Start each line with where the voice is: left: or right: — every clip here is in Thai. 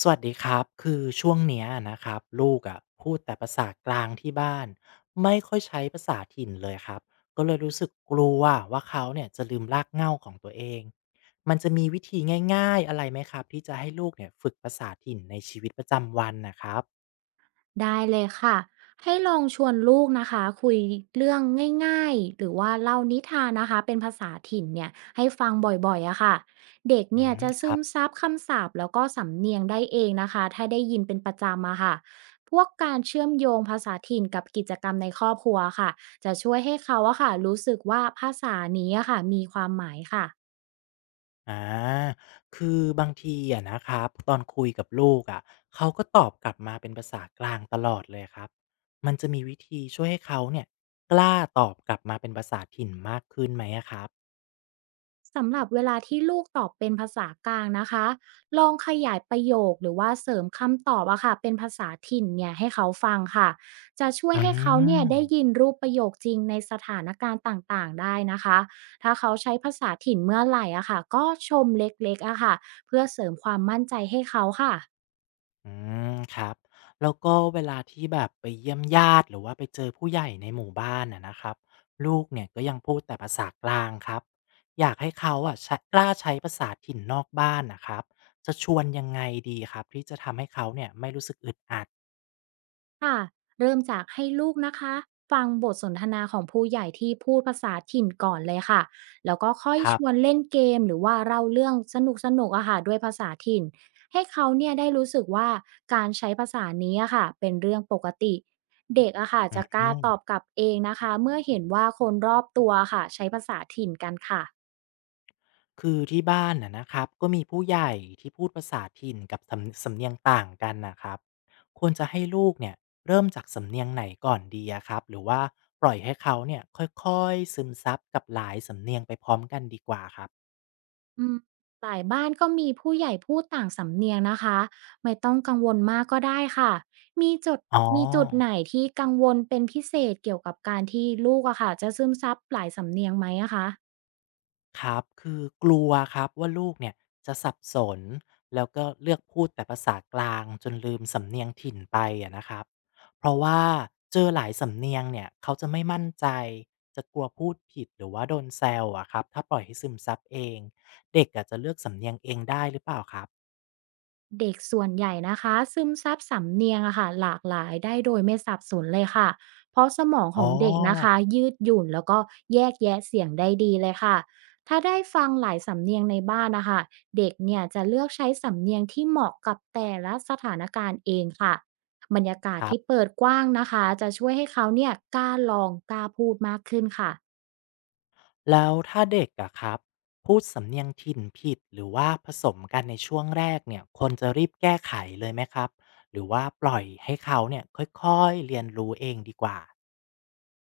left: สวัสดีครับคือช่วงเนี้ยนะครับลูกอ่ะพูดแต่ภาษากลางที่บ้านไม่ค่อยใช้ภาษาถิ่นเลยครับก็เลยรู้สึกกลัวว่าเขาเนี่ยจะลืมรากเหง้าของตัวเองมันจะมีวิธีง่ายๆอะไรไหมครับที่จะให้ลูกเนี่ยฝึกภาษาถิ่นในชีวิตประจำวันนะครับ
right: ได้เลยค่ะให้ลองชวนลูกนะคะคุยเรื่องง่ายๆหรือว่าเล่านิทานนะคะเป็นภาษาถิ่นเนี่ยให้ฟังบ่อยๆอะค่ะเด็ก
left: อื
right: เนี่ย
left: ม
right: จะ
left: ค
right: ซึ
left: รับ
right: มซับคำศัพท์แล้วก็สำเนียงได้เองนะคะถ้าได้ยินเป็นประจำอะค่ะพวกการเชื่อมโยงภาษาถิ่นกับกิจกรรมในครอบครัวค่ะจะช่วยให้เขาอะค่ะรู้สึกว่าภาษานี้อะค่ะมีความหมายค่ะ
left: อ่าคือบางทีอะนะครับตอนคุยกับลูกอะเขาก็ตอบกลับมาเป็นภาษากลางตลอดเลยครับ มันจะมีวิธีช่วยให้เขาเนี่ยกล้าตอบกลับมาเป็นภาษาถิ่นมากขึ้นไหมอะครับ
right: สำหรับเวลาที่ลูกตอบเป็นภาษากลางนะคะลองขยายประโยคหรือว่าเสริมคำตอบอะค่ะเป็นภาษาถิ่นเนี่ยให้เขาฟังค่ะจะช่วย
left: อื
right: ให้เขาเนี่ยได้
left: ม
right: ยินรูปประโยคจริงในสถานการณ์ต่างๆได้นะคะถ้าเขาใช้ภาษาถิ่นเมื่อไหร่อะค่ะก็ชมเล็กๆอะค่ะเพื่อเสริมความมั่นใจให้เขาค่ะ
left: อืมครับแล้วก็เวลาที่แบบไปเยี่ยมญาติหรือว่าไปเจอผู้ใหญ่ในหมู่บ้านอะนะครับลูกเนี่ยก็ยังพูดแต่ภาษากลางครับอยากให้เขาอะใช้กล้าใช้ภาษาถิ่นนอกบ้านนะครับจะชวนยังไงดีครับที่จะทำให้เขาเนี่ยไม่รู้สึกอึดอัด
right: ค่ะเริ่มจากให้ลูกนะคะฟังบทสนทนาของผู้ใหญ่ที่พูดภาษาถิ่นก่อนเลยค่ะแล้วก็ค่อย
left: ครั
right: ช
left: บ
right: วนเล่นเกมหรือว่าเล่าเรื่องสนุกสนุกอะค่ะด้วยภาษาถิ่นให้เขาเนี่ยได้รู้สึกว่าการใช้ภาษานี้อะค่ะเป็นเรื่องปกติเด็กอะค่ะ
left: อื
right: จะกล้า
left: ม
right: ตอบกลับเองนะคะเมื่อเห็นว่าคนรอบตัวค่ะใช้ภาษาถิ่นกันค่ะ
left: คือที่บ้านนะครับก็มีผู้ใหญ่ที่พูดภาษาถิ่นกับสำเนียงต่างกันนะครับควรจะให้ลูกเนี่ยเริ่มจากสำเนียงไหนก่อนดีอะครับหรือว่าปล่อยให้เขาเนี่ยค่อยๆซึมซับกับหลายสำเนียงไปพร้อมกันดีกว่าครับ
right: อืมหลายบ้านก็มีผู้ใหญ่พูดต่างสำเนียงนะคะไม่ต้องกังวลมากก็ได้ค่ะมีจุด
left: อ๋อ
right: มีจุดไหนที่กังวลเป็นพิเศษเกี่ยวกับการที่ลูกอะค่ะจะซึมซับหลายสำเนียงไหมอะคะ
left: ครับคือกลัวครับว่าลูกเนี่ยจะสับสนแล้วก็เลือกพูดแต่ภาษากลางจนลืมสำเนียงถิ่นไปอะนะครับเพราะว่าเจอหลายสำเนียงเนี่ยเขาจะไม่มั่นใจจะกลัวพูดผิดหรือว่าโดนแซวอะครับถ้าปล่อยให้ซึมซับเองเด็กอาจจะเลือกสำเนียงเองได้หรือเปล่าครับ
right: เด็กส่วนใหญ่นะคะซึมซับสำเนียงอะค่ะหลากหลายได้โดยไม่สับสนเลยค่ะเพราะสมอง
left: อ๋
right: ข
left: อ
right: องเด็กนะคะยืดหยุ่นแล้วก็แยกแยะเสียงได้ดีเลยค่ะถ้าได้ฟังหลายสำเนียงในบ้านนะคะเด็กเนี่ยจะเลือกใช้สำเนียงที่เหมาะกับแต่ละสถานการณ์เองค่ะบรรยากาศ
left: ครับ
right: ที่เปิดกว้างนะคะจะช่วยให้เขาเนี่ยกล้าลองกล้าพูดมากขึ้นค่ะ
left: แล้วถ้าเด็กอะครับพูดสำเนียงถิ่นผิดหรือว่าผสมกันในช่วงแรกเนี่ยควรจะรีบแก้ไขเลยไหมครับหรือว่าปล่อยให้เขาเนี่ยค่อยๆเรียนรู้เองดีกว่า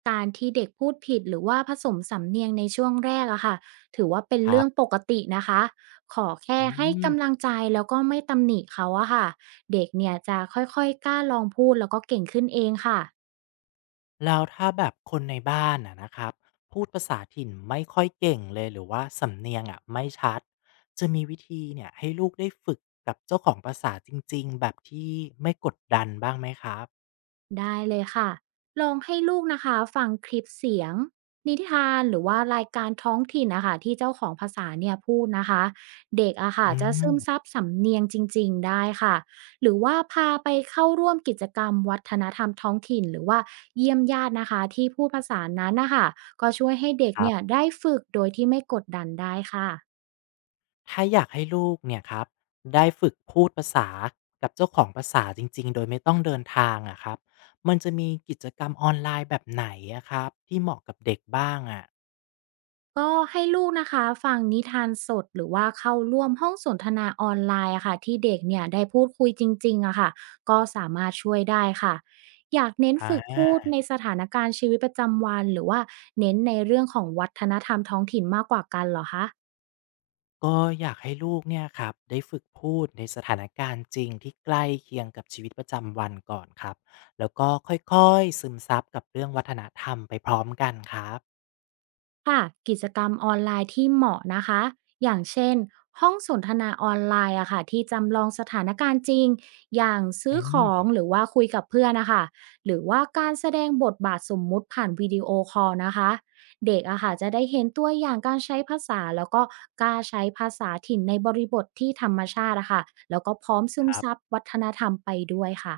right: การที่เด็กพูดผิดหรือว่าผสมสำเนียงในช่วงแรกอะค่ะถือว่าเป็น
left: ครั
right: เรื่อง
left: บ
right: ปกตินะคะขอแค่
left: อื
right: ให้
left: ม
right: กำลังใจแล้วก็ไม่ตำหนิเขาอะค่ะเด็กเนี่ยจะค่อยๆกล้าลองพูดแล้วก็เก่งขึ้นเองค่ะ
left: แล้วถ้าแบบคนในบ้านอะนะครับพูดภาษาถิ่นไม่ค่อยเก่งเลยหรือว่าสำเนียงอะไม่ชัดจะมีวิธีเนี่ยให้ลูกได้ฝึกกับเจ้าของภาษาจริงๆแบบที่ไม่กดดันบ้างไหมครับ
right: ได้เลยค่ะลองให้ลูกนะคะฟังคลิปเสียงนิทานหรือว่ารายการท้องถิ่นนะคะที่เจ้าของภาษาเนี่ยพูดนะคะเด็กอะค่ะ
left: อื
right: จะซึมซั
left: ม
right: บสำเนียงจริงๆได้ค่ะหรือว่าพาไปเข้าร่วมกิจกรรมวัฒนธรรมท้องถิ่นหรือว่าเยี่ยมญาตินะคะที่พูดภาษานั้นนะคะก็ช่วยให้เด็ก
left: ครั
right: เนี่ย
left: บ
right: ได้ฝึกโดยที่ไม่กดดันได้ค่ะ
left: ถ้าอยากให้ลูกเนี่ยครับได้ฝึกพูดภาษากับเจ้าของภาษาจริงๆโดยไม่ต้องเดินทางอะครับมันจะมีกิจกรรมออนไลน์แบบไหนอะครับที่เหมาะกับเด็กบ้างอะ
right: ก็ให้ลูกนะคะฟังนิทานสดหรือว่าเข้าร่วมห้องสนทนาออนไลน์อะค่ะที่เด็กเนี่ยได้พูดคุยจริงๆอะค่ะก็สามารถช่วยได้ค่ะอยากเน้นฝึก
left: อา
right: พูดในสถานการณ์ชีวิตประจำวันหรือว่าเน้นในเรื่องของวัฒนธรรมท้องถิ่นมากกว่ากันเหรอคะ
left: ก็อยากให้ลูกเนี่ยครับได้ฝึกพูดในสถานการณ์จริงที่ใกล้เคียงกับชีวิตประจำวันก่อนครับแล้วก็ค่อยๆซึมซับกับเรื่องวัฒนธรรมไปพร้อมกันครับ
right: ค่ะกิจกรรมออนไลน์ที่เหมาะนะคะอย่างเช่นห้องสนทนาออนไลน์อะค่ะที่จำลองสถานการณ์จริงอย่างซื้
left: อื
right: อของ
left: ม
right: หรือว่าคุยกับเพื่อนนะคะหรือว่าการแสดงบทบาทสมมุติผ่านวิดีโอคอลนะคะเด็กอะค่ะจะได้เห็นตัวอย่างการใช้ภาษาแล้วก็กล้าใช้ภาษาถิ่นในบริบทที่ธรรมชาติอะค่ะแล้วก็พร้อมซึ
left: ค
right: ม
left: รั
right: ซับ
left: บ
right: วัฒนธรรมไปด้วยค่ะ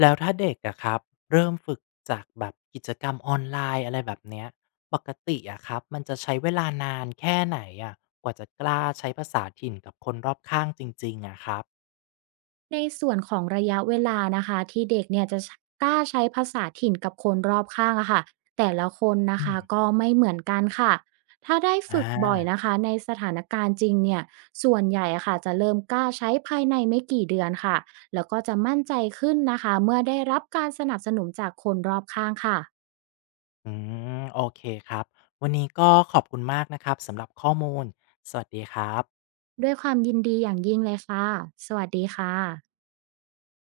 left: แล้วถ้าเด็กอะครับเริ่มฝึกจากแบบกิจกรรมออนไลน์อะไรแบบเนี้ยปกติอะครับมันจะใช้เวลานานแค่ไหนอะกว่าจะกล้าใช้ภาษาถิ่นกับคนรอบข้างจริงๆอะครับ
right: ในส่วนของระยะเวลานะคะที่เด็กเนี่ยจะกล้าใช้ภาษาถิ่นกับคนรอบข้างอะค่ะแต่ละคนนะ
left: อื
right: คะ
left: ม
right: ก็ไม่เหมือนกันค่ะถ้าได้
left: อ
right: ฝึกบ่อย
left: า
right: นะคะในสถานการณ์จริงเนี่ยส่วนใหญ่อะค่ะจะเริ่มกล้าใช้ภายในไม่กี่เดือนค่ะแล้วก็จะมั่นใจขึ้นนะคะเมื่อได้รับการสนับสนุนจากคนรอบข้างค่ะ
left: อืมโอเคครับวันนี้ก็ขอบคุณมากนะครับสำหรับข้อมูลสวัสดีครับ
right: ด้วยความยินดีอย่างยิ่งเลยค่ะสวัสดีค่ะ